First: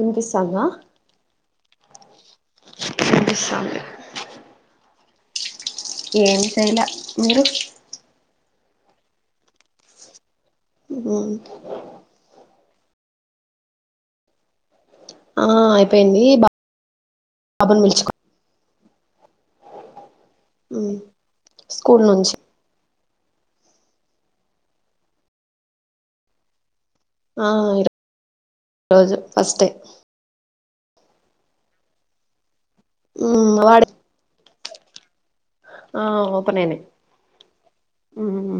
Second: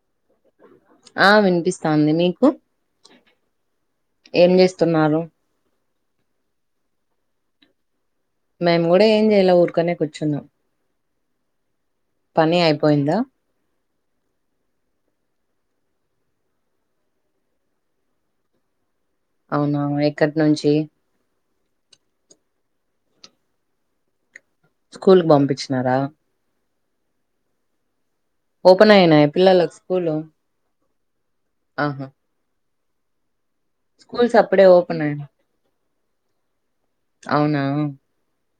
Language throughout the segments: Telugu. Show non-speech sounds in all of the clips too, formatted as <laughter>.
వినిపిస్తాందా ఆ వినిపిస్తాంది మీకు వినిపిస్తొంది తున్నాను ఏం సైల మీరు మేము గూడ ఏం జేయలే ఊరుకనె కూర్చున్నం ఉహుమ్ పని అయిపోయింద ఆ అయిపోయింది బా బాబును పిలుచుకో అవున ఎక్కడి నుంచి స్కూల్ నుంచి స్కూల్ కు పంపించినార ఆ అంతే ఓపెన్ అయినాయ పిల్లలకు స్కూలు ఆహా వాడు స్కూల్స్ అప్పుడే ఓపెన్ అయినయి ఆ ఓపెన్ అయినయి అవునా ఊహు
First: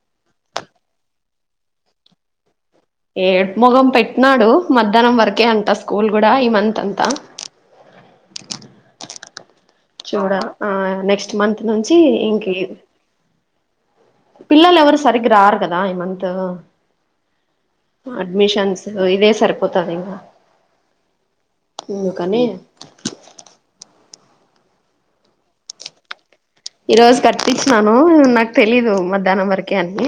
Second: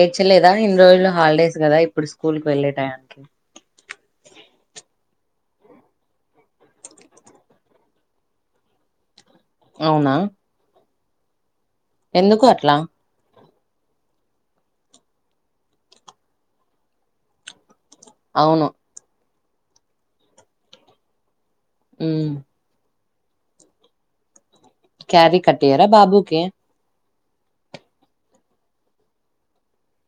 ఏడ్చలేద ఇన్ని రోజులు హాలిడేస్ గద ఇప్పుడు స్కూల్కి వెళ్ళెట ఏడ్పు మొగం పెట్టినాడు మధ్యాహ్నం వరకే అ స్కూల్ గూడ ఈమంత్ అంత అవునా చూడ ఆ నెక్స్ట్ మంత్ నుంచి ఇంక ఎందుకు అట్లా పిల్లలు ఎవరు సరిగ్గ రారు గదా ఈ మంత్ అవును అడ్మిషన్స్ ఇదే సరిపోతదింగ ఉమ్ కనీ క్యారి కట్టీయర బాబూకి ఈ రోజు కట్టించినాను నాకు తెలీదు మధ్యాహ్నం వరకే అని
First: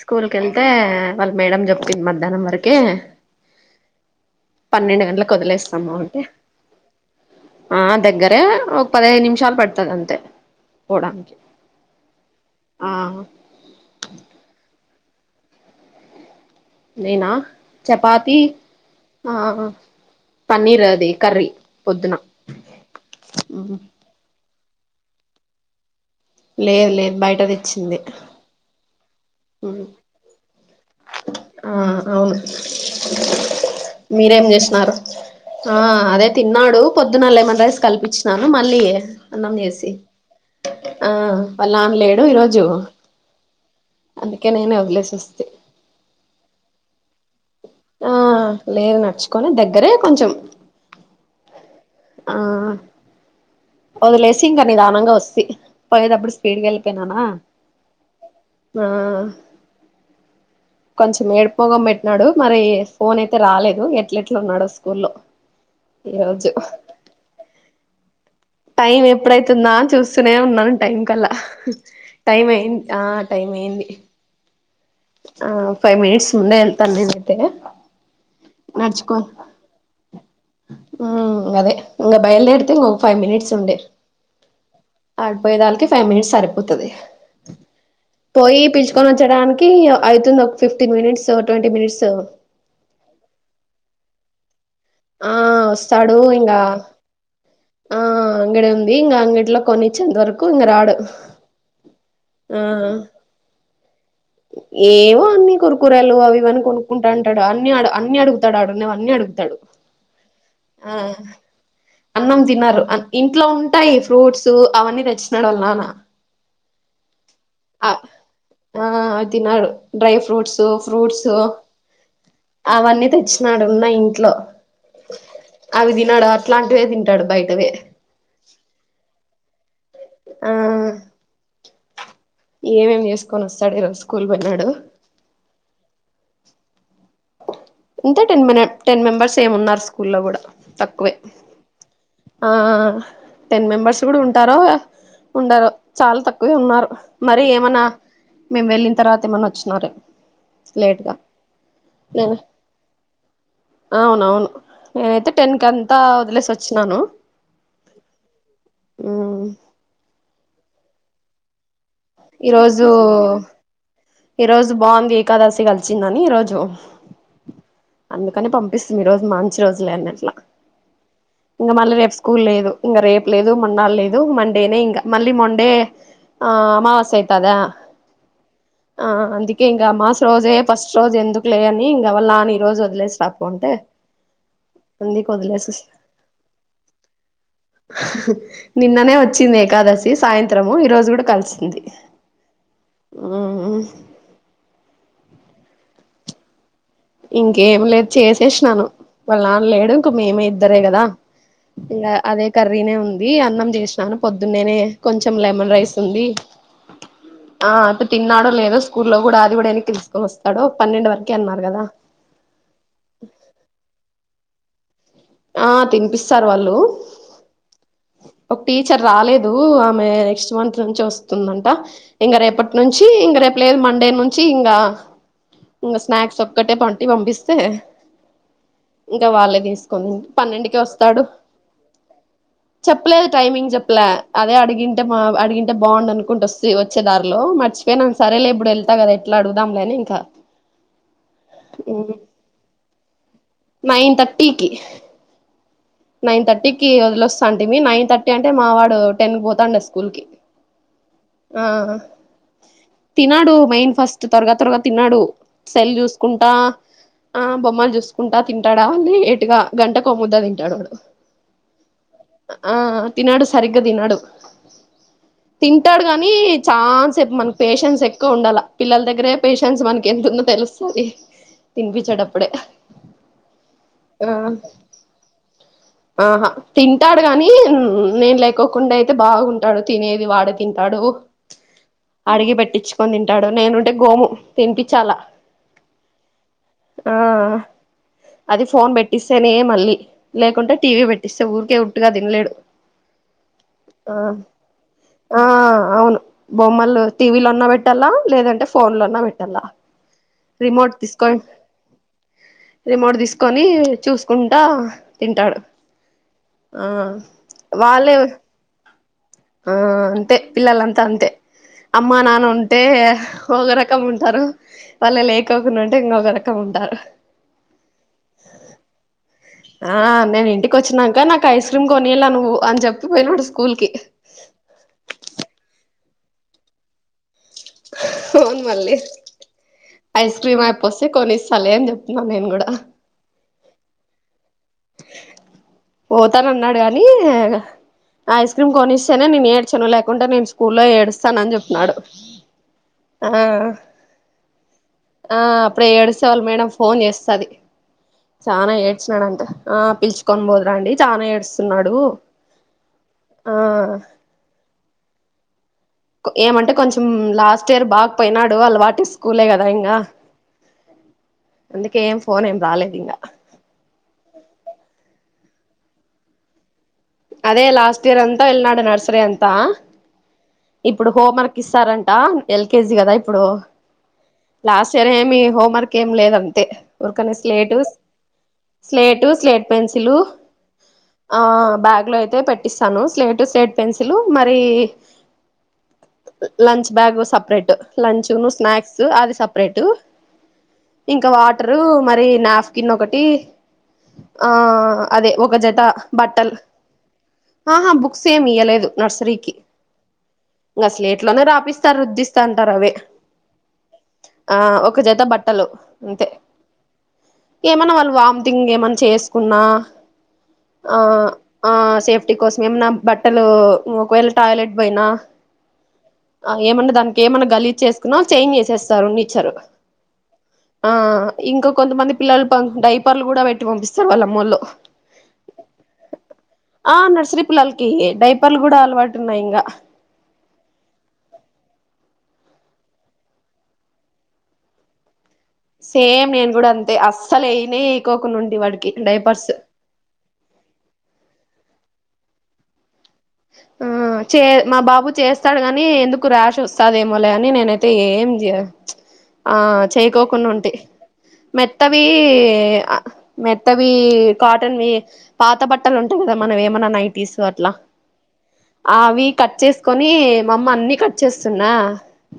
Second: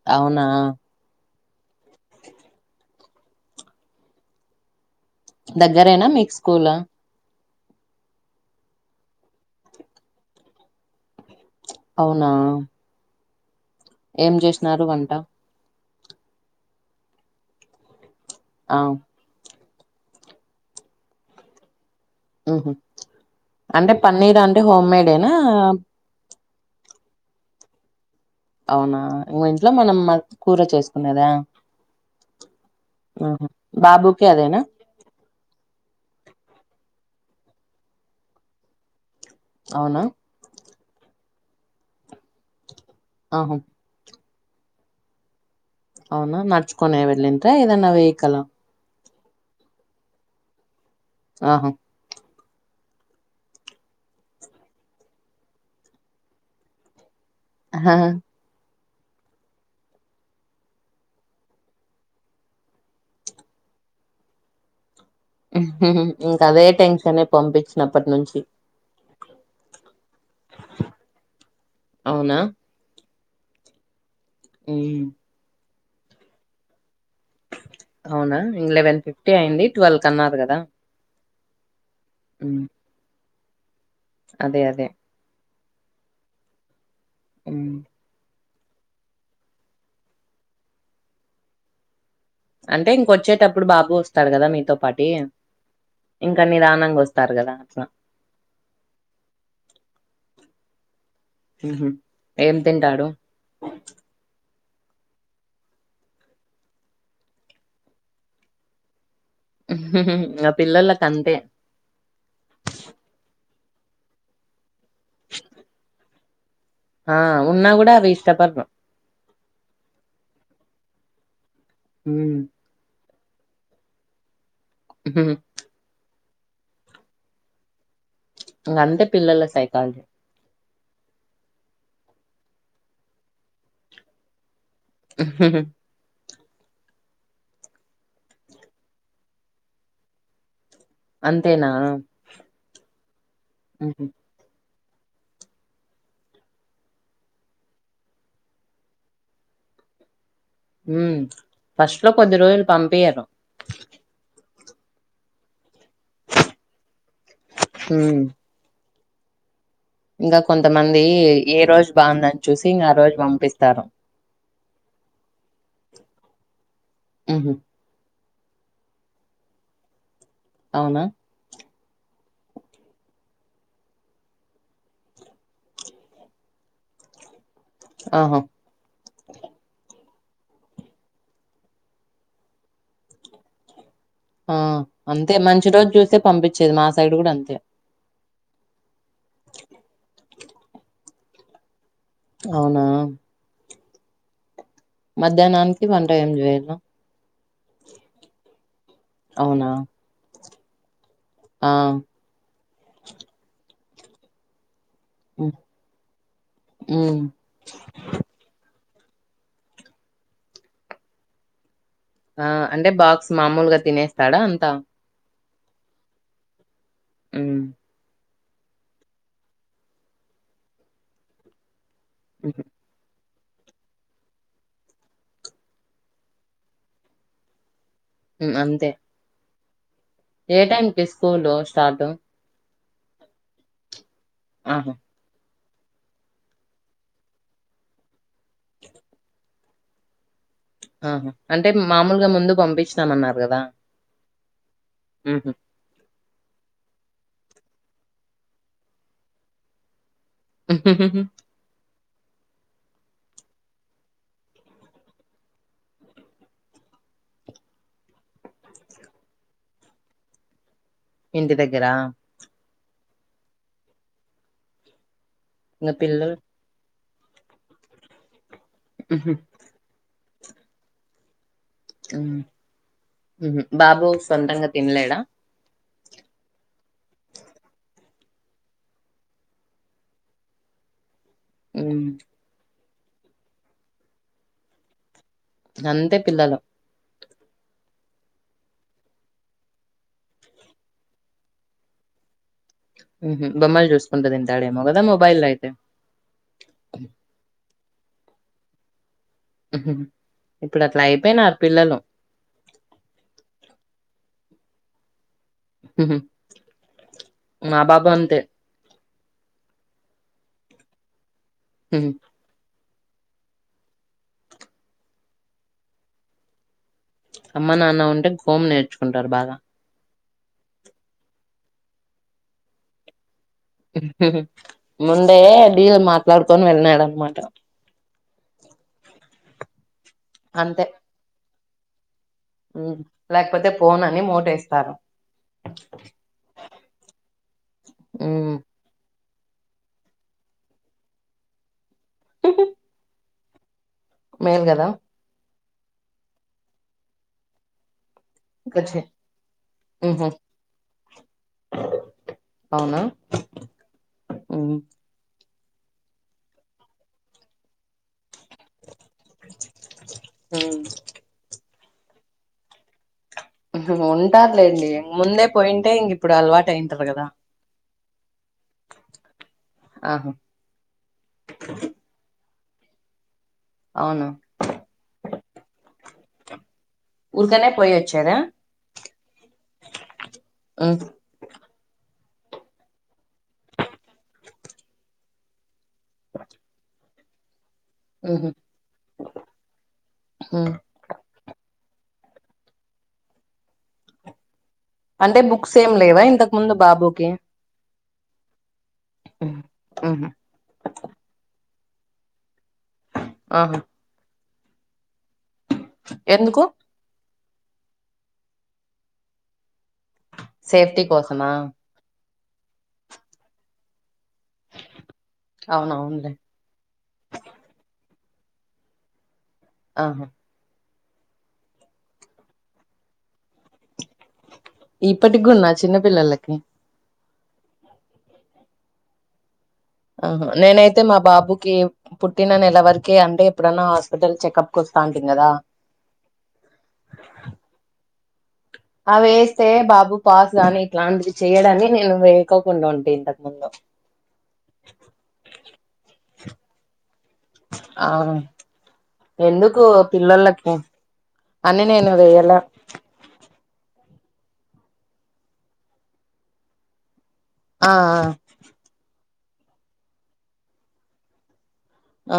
స్కూల్ అవునా కెళ్తే వాళ్ మేడం చెప్పింది మధ్యాహ్నం వరకే పన్నెండు గంట లకు వదిలేస్తము దగ్గరేనా అంటె మీకు స్కూల్ ఆ దగ్గరే ఒక పదహేను నిమిషాలు పడతది అంతే పోవడానికి అవునా ఆ ఏం జేసినారు వంట నేనా చపాతీ ఆ ఆ పన్నీర్ అది కర్రీ పొద్దున ఉహు అంటె పన్నీర్ అంటే హోమ్ మేడేనా లేదు లేదు బయట తెచ్చిందే అవునా మ ఇంట్లో మనం కూర చేసుకునేదా ఆ అవును ఆహా బాబుకి మీరేం అదేనా జేసినారు ఆ అదే తిన్నాడు పొద్దున్న లెమన్ రైస్ కల్పించినాను మళ్ళీ అన్నం చేసి అవునా ఆ వాళ్ల నాన్న లేడు ఈరోజు ఆహా అందుకే నేను వదిలేస్ అస్తి అవున నడుచుకోనే వెళ్ళంట ఏదన్న వేహికల కొని దగ్గరే కొంచెం ఆహమ్ ఆ వదిలేసి ఇంక నిదానంగ వస్తి పోయేటప్పుడు స్పీడ్కి వెళ్ళిపోయినాన అహా ఆ కొంచెం ఏడుపుమొగం పెట్టినాడు మరి ఫోన్ అయితే రాలేదు ఎట్లేట్లా ఉన్నాడో స్కూల్లో ఈ ఇంకా రోజు అదే టెన్షనే పంపించినప్పటి నుంచి టైం ఎప్పుడైతుందా అని చూస్తూనే ఉన్నాను టైం కల్లా అవునా టైం అయిం ఆ టైం అయింది ఉమ్ ఆ ఫైవ్ మినిట్స్ ముందే తండ్రినైతే అవునా ఇంగ లెవెన్ నడుచూకో ఫిఫ్టీ అయింది ట్వెల్వ్ కన్నారు కదా ఆ ఇంగదే ఇంగ ఉమ్ బయలుదేరితే ఒక ఫైవ్ మినిట్స్ ఉండే అదే అదే పోయేదాలకి ఫైవ్ మినిట్స్ సరిపోతది ఉమ్ పోయి పిలుచుకొని వచ్చటానికి అయితుంది ఒక ఫిఫ్టీన్ మినిట్స్ ట్వంటీ మినిట్స్ అంటే ఇంకొచ్చేటప్పుడు బాబు వస్తాడు కదా మీతో పాటి ఆ వస్తాడు ఇంక ఇంగా మీరు ఆనంగా వస్తారు కదా అట్లా ఆ అంగడి ఉంది ఇంగా అంగట్లో కొనిచ్చేంత వరకు ఇంగ రాడు ఏం ఆ తింటాడు ఏవో అన్ని కురకురేలు అవి ఇవి అని కొనుక్కుంటాండు అన్ని ఆడ అన్ని అడుగుతాడు ఆడ ఉన్నవన్ని అడుగు ఆ పిల్లోల్లకి అంతే అన్నం తిన్నారు అ ఇంట్లో ఉన్ టాయి ఫ్రూట్స్ అవన్నీ తెచ్చినాడు వాళ్ళ నాన్న ఆ ఉన్నా ఆ కూడా అవి ఇష్టపడరు ఆ తినడు డ్రై ఫ్రూట్స్ ఫ్రూట్స్ హ్మ్ అవన్నీ తెచ్ డు ఉన్నా ఇంట్లో అవి తినడు అట్లాంటివే తింటాడు బయటవే ఇంగ అంతే పిల్లల సైకాలజీ ఆ ఏమేం చేసుకొని వస్తాడు ఈ రోజు స్కూల్ పోయినాడు <inaudible> ఉంటే టెన్ మినిట్ టెన్ మెంబర్స్ ఏమో ఉన్నారు స్కూల్ లో కూడా తక్కువే అంతేనా ఆ టెన్ మెంబర్స్ హుహు. కూడా ఉంటారో ఉండరో చాలా తక్కువే ఉన్నారు మరి ఏమన్నా మేము వెళ్ళిన తర్వాత ఏమన్నా వచ్చినారే ఉ లేట్గా ఫస్ట్ లో కొద్ది నేను రోజులు పంపియ్యరు అవును నేనైతే టెన్ కంతా వదిలేసి వచ్చినాను ఊ ఊ ఇంకా కొంతమంది ఏ రోజు బాగుందని చూసి ఇంగ ఈరోజు ఆ రోజు పంపిస్తారు ఈరోజు బాగుంది ఏకాదశి కలిసిందని ఈరోజు ఉహు అందుకని పంపిస్తామి ఈ రోజు మంచి రోజులే అన్నట్లా అవునా ఇంగా మళ్ళీ రేపు స్కూల్ లేదు ఇంగా రేపు లేదు మొన్నడు లేదు మండేనే ఇంగా మళ్ళీ మండే ఆ అమావాస్య అయితదా ఆహా ఆ అందుకే ఇంగ అమాస రోజే ఫస్ట్ రోజు ఎందుకు లే అని ఇంగా వాళ్ళ నాన్న ఈరోజు వదిలేసి రాపో అంటే ఆ అందుకే అంతే మంచి వదిలేసేసా రోజు చూసే పంపించేది మా సైడ్ కూడా అంతే నిన్ననే వచ్చింది ఏకాదశి సాయంత్రము ఈ రోజు కూడా కలిసింది అవునా ఉమ్ మధ్యాహ్నానికి వంట ఏం చేయావ ఇంకేం లేదు చేసేషినాను వాళ్ళ నాన్న అవునా లేడు ఇంక మేమే ఇద్దరే కదా ఆ ఇలా అదే కర్రీనే ఉంది అన్నం చేసినాను పొద్దున్నేనే కొంచెం హ్మ్ లెమన్ రైస్ ఉంది హ్మ్. ఆ అయప్ప తిన్నాడో లేదో స్కూల్లో కూడా అది కూడా ఎన్నికి తీసుకొని వస్తాడో పన్నెండు వరకే అన్నారు కదా ఆ అంటే బాక్స్ మామూలుగా తినేస్తాడా అంతా ఆ తినిపిస్తారు వాళ్ళు ఊ ఒక టీచర్ రాలేదు ఆమె నెక్స్ట్ మంత్ నుంచి వస్తుందంట ఇంగ హుహు. రేపటి నుంచి ఇంగ రేప్ లేదు మండే నుంచి ఇంగ ఇంగా స్నాక్స్ ఒక్కటే పంటి పంపిస్తే హ్మ్. అంతే. ఇంక వాళ్ళే తీసుకుని ఏ పన్నెండుకె టైంకి వస్తాడు స్కూలు స్టార్టు? చెప్పలేదు టైమింగ్ చెప్పల అదే ఆహా! అడిగింటె అడిగి అంటే బాగుండు అనుకుంటూ వస్తె వచ్చే దారిలో మర్చిపోయినను సరేలే ఇప్పుడు వెళ్తా కదా ఎట్లా అడుగుదాంలేని ఇంకా ఆహా అంటే మామూలుగా ముందు పంపించినం అన్నారు నైన్ థర్టీకి హుహు. నైన్ థర్టీకి వస్తా అంటే మీ నైన్ థర్టీ అంటే మా వాడు టెన్ పోతాండ స్కూల్కి తిినడు మెయిన్ ఫస్ట్ త్వరగా త్వరగా తిన్నడు సెల్ చూసుకుంటా ఆ బొమ్మలు చూసుకుంటా తింటాడా లేటుగా గంట కోమ్ముద్దా తింటాడు వాడు ఇంటి దగ్గరా ఆ తినడు సరిగ్గా తినడు ఇంగ తింటాడు గాని పిల్లలు చా సె మన పేషెన్స్ ఎక్కువ ఉండాలా పిల్లల దగ్గరే హుహు. పేషెన్స్ మనకి ఎంతతుందో తెలుస్తది హ్మ్. తిన్పిచేటప్పుడే బాబు సొంతంగా తినలేడా ఆహా తింటాడు గాని నేను లేకోకుండా అయితే బాగుంటాడు తినేది వాడే తిన్ తింటాడు హ్మ్. అడిగి పెట్టించుకొని తింటాడు నేనుంటే గోము తినిపిచ్చాల అంతే పిల్లలు ఆ అది ఫోన్ పెట్టిస్తేనే మళ్ళీ లేకుంటే టీవీ పెట్టిస్తే ఊరికే ఉట్టుగా తినలేడు హుహు. బొమ్మలు ఆ జూసుకుంటూ తింటాడేమో గదా! ఆ మొబైల్‌లో అయితే. అవును బొమ్మలు టీవీలో అన్నా పెట్ పెట్టల్ల లేదంటే ఫోన్ లో అన్న పెట్టాల హుహు. రిమోట్ ఇప్పుడట్లా తీసుకో అయిపోయినారు పిల్లలు. మోడు తీసుకొని చూసుకుంటా తింటాడు హుహు. ఆ మా బాబు వాళ్ళే అంతే. ఆ అంతే పిల్లలంతా అంతే హుహు. అమ్మా నాన్న ఉం అంటే ఒగ రకం ఉంటారు వాళ్ళు లేకోకుండా ఉంటే ఇంగ ఒగ రకం ఉంటారు అమ్మ నాన్న ఉంటే గోము నేర్చుకుంటారు బాగా ఆ నేను ఇంటికి వచ్చినాంక నాకు ఐస్ క్రీమ్ కొనియల్ల నువ్వు అని చెప్పిపోయినాడు స్కూల్ కి ముందే డీల్ మాట్లాడుకొని వెళ్ళినాడు అనమాట అవును మళ్ళీ ఐస్ క్రీమ్ అంతే. అయిపోసి కొనిస్తాలే అని చెప్ ప్నా నేన్ కూడా పోతే ఫోన్ అని మోటేస్ పోతాన్ అన్నాడు గాని ఐస్ క్రీమ్ కొనిస్ నే నేను ఏడ్చను లేకుంటే నేను స్కూల్లో ఏడుస్తానని చెప్న్నాడు ఆ మేల్ కదా ఆ అప్పుడే ఏడుస్తేవాళ్ళు మేడం ఫోన్ చేస్తది చానా కచ్చి ఏడ్చినాడంట ఆ ఉహు పిలుచుకొని పోదురాండి చానా ఏడుస్తున్నాడు ఉన్నా ఆ ఆ ఏమంటే కొంచెం లాస్ట్ ఇయర్ బా పోయినాడు ఆళ్ళ వాటి స్కూలే కదా ఇంగా అందుకే ఫోన్ ఏం రాలేదు ఇంగా ఉహు ఉంటారులేండి ముందే పోయింటే ఇంగ ఇప్పుడు అలవా టైమ్ అదే లాస్ట్ ఇయర్ అం త వెళ్ళినాడు నర్సరీ అంతా ఆహా ఇప్పుడు హోం వర్క్ ఇస్తారంట. ఎల్కేజి కదా ఇప్పుడు అవును లాస్ట్ ఇయర్ ఏమి హోంవర్క్ ఏమి లేదు అంతే ఉర్కనే ఊరికనే స్లేటు పోయి వచ్చారా స్లేటు స్లేట్ పెన్సిలు ఉమ్, ఆ బ్యాగ్ లో అయితే పెట్టిస్తాను స్లేట్ స్లేట్ పెన్సిల్ మరి లంచ్ బ్యాగ్ సప్రేట్ ఉహు లంచ్ను స్నాక్స్ అది సపరేట్ ఉ ఇంకా వాట ర్ మరి నాఫకిన్ ఒకటి ఆ ఆ అదే అంటే ఒక బుక్స్ జత ఏం లేవా బట్టల్ ఇంతకు ముందు బాబుకి ఆహా బుక్స్ ఏమి ఇయ్యలేదు నర్సరీకి ఉహు ఉహు, స్లీటే ఇంట్లోనే రాపి త రుద్దిస్తంటారు అవి ఆహా ఆ ఒక చేత బట్ట ట్టలు అంతే ఎందుకు ఏమన్నా వాళ్ళు వామిటింగ్ ఏమన్నా చేసుకున్నా ఆ సేఫ్టీ కోసమా ఆ సేఫ్టీ కోసం ఏమన్నా బట్టలు ఒకవేళ టాయిలెట్ పైన అవునవునులే అ ఏమన్నా దానికి ఏమన్నా గలీచ్చేస్త నా చేంజ్ చేసేస్తారుని ఇచ్చారు ఆ అ ఆ ఇంకా కొంతమంది పిల్లలు పం డైపర్లు కూడా పెట్టి పంపిస్తారు వాళ్ళ అమ్మోళ్ళు ఇప్పటిగున్నా చిన్న పిల్లలకి ఆ నర్సరీ పిల్లలకియ్య డైపర్లు కూడా అలవాటు ఉన్నాయి ఇంగా ఆహ నేనైతే మా బాబుకి పుట్టిన నెల వరకే అంటే ఎప్పుడన్నా హాస్పిటల్ చెకప్కి వస్తా అంటిమి కదా సేమ్ నేను కూడా అంతే అస్సలు ఎయినే ఏయికోకుండా ఉండి వాడికి అవి డైపర్స్ వేస్తే బాబు పాస్ గాని ఇట్లాంటివి చెయడని నేను వేయకోకుండా ఉండను ఆ చే మా బాబు చేస్తాడుగాని ఎందుకు ర్యాష్ వస్తదే మలే అని నేనైతే ఆ ఏం చ్ ఆ ఎందుకు చేయకోకుండా ఉంటే పిల్లోల్లకి అని మెత్తవి నేను వేయలా అ మెత్తవి కాటన్వి పాత బట్టలు ఉంటాయి కదా మనవి ఏమన్నా నైటీస్ అట్లా ఆఆ అవి కట్ చేసుకొని మామ్మ అన్ని కట్ చేస్తున్నా ఆ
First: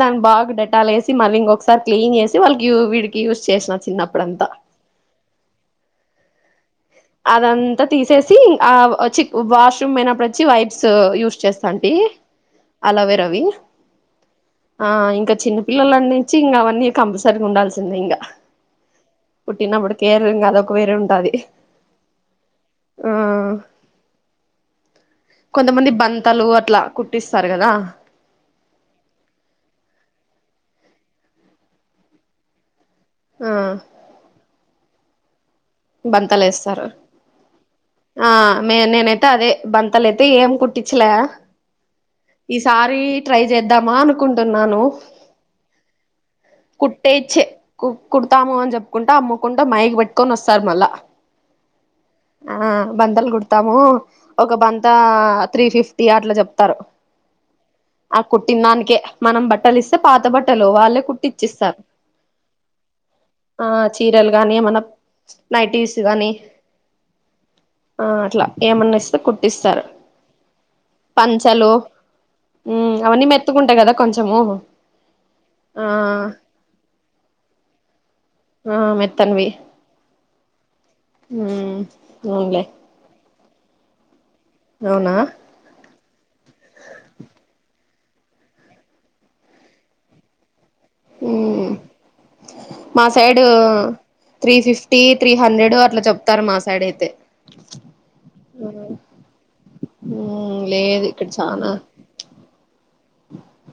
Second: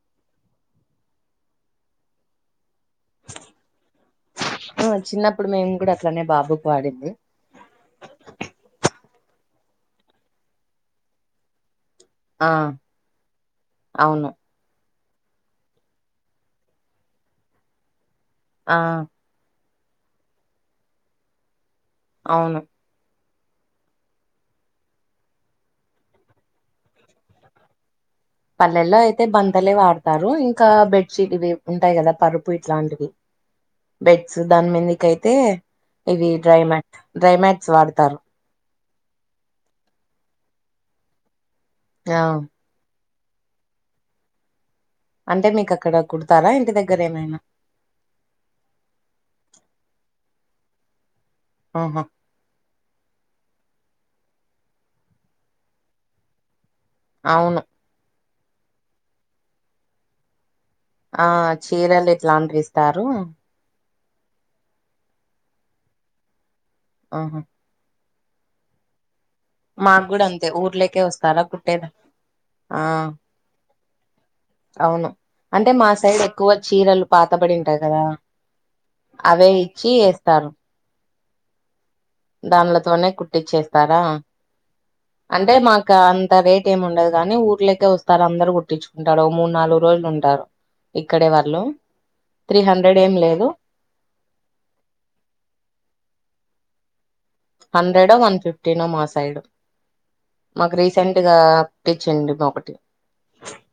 దానికి బాగా డేటల్ వేసి మళ్ళి ఇంకొకసారి క్లీన్ చేసి వాళ్ళకి యూ వీడికి యూస్ చేసిన చిన్నప్పుడంతా ఆ! చిన్నప్పుడు మేము కూడా అట్లనే బాబుకు వాడింది అదంతా తీసేసి ఆ వచ్చి వాష్రూమ్ అయినప్పుడు వచ్చి వైబ్స్ యూస్ చేస్తా డి ఆ అలవేరవి అవును ఆ ఇంకా చిన్న పిల్లలన్ని నుంచి ఇంకా అవన్నీ కంపల్సరీగా ఉండాల్సిందే ఇంగా ఆ పుట్టినప్పుడు కేరలుంగా అద ఒక వేరే ఉంటాది. అవును ఆ కొంతమంది బంతలు అట్లా కుట్టిస్తారు కదా పల్లెల్లో అయితే బంతలే వాడ్తారు ఇంకా బెడ్షీట్ ఇవి ఉంటాయి కదా పరుపు ఇట్లాంటివ్ ఆ బెడ్స్ దాన్ మీదికైతే ఇదీ బంతలు వేస్తారు డ్రైమ్యాట్ డ్రైమ్యాట్స్ వాడ్ ఆ మే నేనైతే అదే బంతలైతే ఏం కుట్టిచ్చలా ఆ ఈసారి ట్రై చేద్దామా అనుకుంటున్నాను. అంటే మీకక్కడ కొ కుట్టేచ్చే కు కుడతాము అన్ జేప్పుకుంటా, అమ్ముకుంటా మైక్ పెట్టుకోన్ వస్ స్తారు మళ్ళా ఆహా! ఆ బంతల్ కుడ్తాము ఒక బంతా త్రీ ఫిఫ్టీ అట్లా చెప్తారు. అవును. ఆ కుట్టిన్ దానికే మనం బట్టలిస్తే పాత బట్ ట్టలు వాళ్ళే ఆ కుట్టిచ్చిస్తార్ చీరలు ఇట్లాంటివి ఇస్తారు ఆ చీరల్ గానీ మన నైటీస్ గాని ఆహా ఆ అట్లా ఏమన్నా ఇస్తే కుట్ ఇస్తారు. మాకు కూడా అంతే ఊర్లేకే వస్తారా పంచలు కుట్టేదా ఆ మ్ అవన్నీ మెత్తుకుంటాయి గదా అవును అంటే మా సైడ్ ఆ ఎక్కువ చీరలు పాత పడిబడి ఉంటాయి కదా ఆ అవే ఇచ్చి ఏస్తారు. హ్మ్ దాన్లతోనే కుట్టిచ్చేస్తారా అవునా అంటే మాకా అంత రేట్ ఏం ఉండదు గానీ ఊర్లకే వస్ స్తారు అందరు కుట్టిచ్చుకుంటారు మూడు నాలుగు రోజులు ఉంటారు ఇక్కడే వాళ్ళు మ్మ్ త్రీ హండ్రెడ్ మా ఏం సైడ్ లేదు త్రీ ఫిఫ్టీ, త్రీ హండ్రెడ్ అట్లా చెప్ తారు మాసైడైయితే హండ్రెడో వన్ ఫిఫ్టీనో మా సైడ్ మ్మ్ మాకు లేదు ఇక్కడ రీసెంట్గా చానా తెచ్చిండు ఒకటి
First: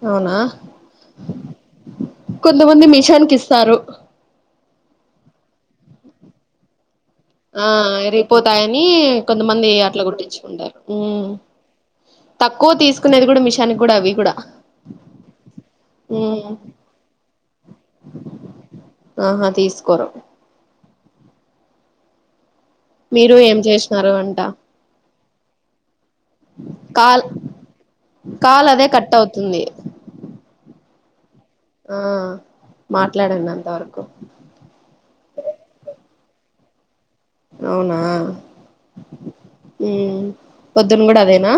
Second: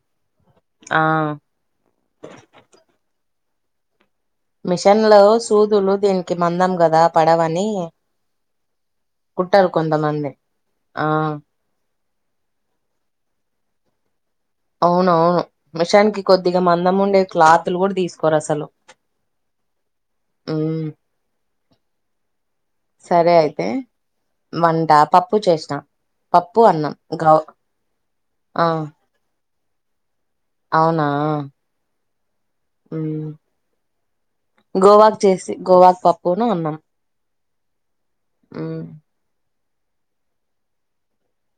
అవునా ఆ కొంతమంది మిషాని కిస్ స్తారు. మిషన్లో సూదులు దీనికి మందం గదా ఆ ఇరిగిపోతాయనీ కుట్టారు కొంతమంది అట్ల కొంతమంది గుట్టిచ్చుకుంటారు. ఆ మ్ తక్కువ తీస్కునేది గుడ మిషనిక్ గుడ అవి కుడా అవునవును మిషానికి కొద్దిగా మందం ఉండే క్లాతుల్ గుడ తీస్కోరసలు ఆహా తీస్కోరు. సరే మీరు ఏం అయితే చేసినారు అంట వంట పప్పు చేస్నా పప్పు, అన్నం కాల్ గౌ ఆ కాల్ అదే కట్ అవుతుంది. అవునా ఆ మ్ మాట్లాడండి అంతవరకు గోవాక్ చేసి గోవాక్ పప్పును అన్నం అవునా మ్ ఉమ్ పొద్దున్ గుడ అదేనా?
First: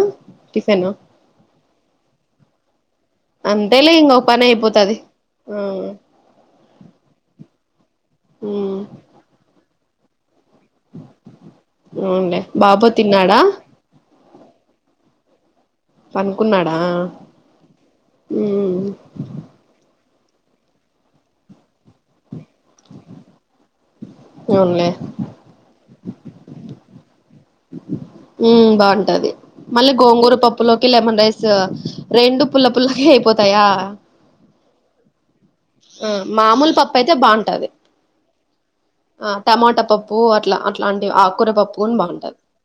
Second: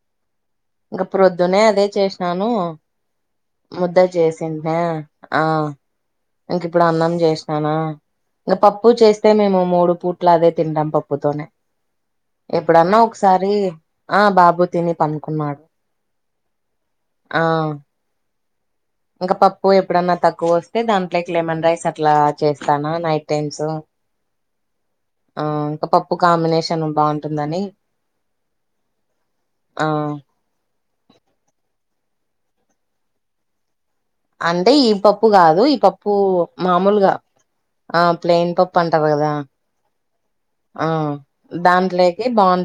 టిఫిన్ ఇంక ప్రొద్దునే అదే చేసినాను అంతేలే ముద్దల్ ఇంక ఒక పని చేసిందా? అయిపోతది ఆ ఇంకిప్పుడు అన్నం చేసినానా ఇంక ఉమ్ పప్పు చేస్తే మేము మూడు పూట్ల అదే తింటం పప్పుతోనే అవునులే బాబు ఎప్పుడన్నా తిన్నాడా ఒకసారి ఆ బాబు తిని పనుకున్నాడు. పనుకున్నాడా మ్ ఇంక పప్పు ఎప్పుడన్నా తక్కువ వస్తే దాంట్లోకి లెమన్ రైస్ అట్లా చేస్తానా నైట్ టైమ్స్ అవునులే ఆ ఇంకప ప్పు కాంబినేషన్ బావుంటుందని ఉ బావుంటది మళ్ళీ గోంగూర పప్పులోకి లెమన్ రైస్ రెండు పుల్ల పుల్లక అయిపోతాయా అంటే ఈ పప్పు కాదు ఈ ఆ పప్పు మామూలు పప్పు మామూలుగా అయితే బాగుంటది ఆ ప్లెయిన్ పప్పు అంటారు ఆ కదా టమాటా పప్పు అట్లా ఆ అట్లాంటివి ఆకుకూర పప్పు కూడా దాంట్లోకి బాగుంటది బావుంటు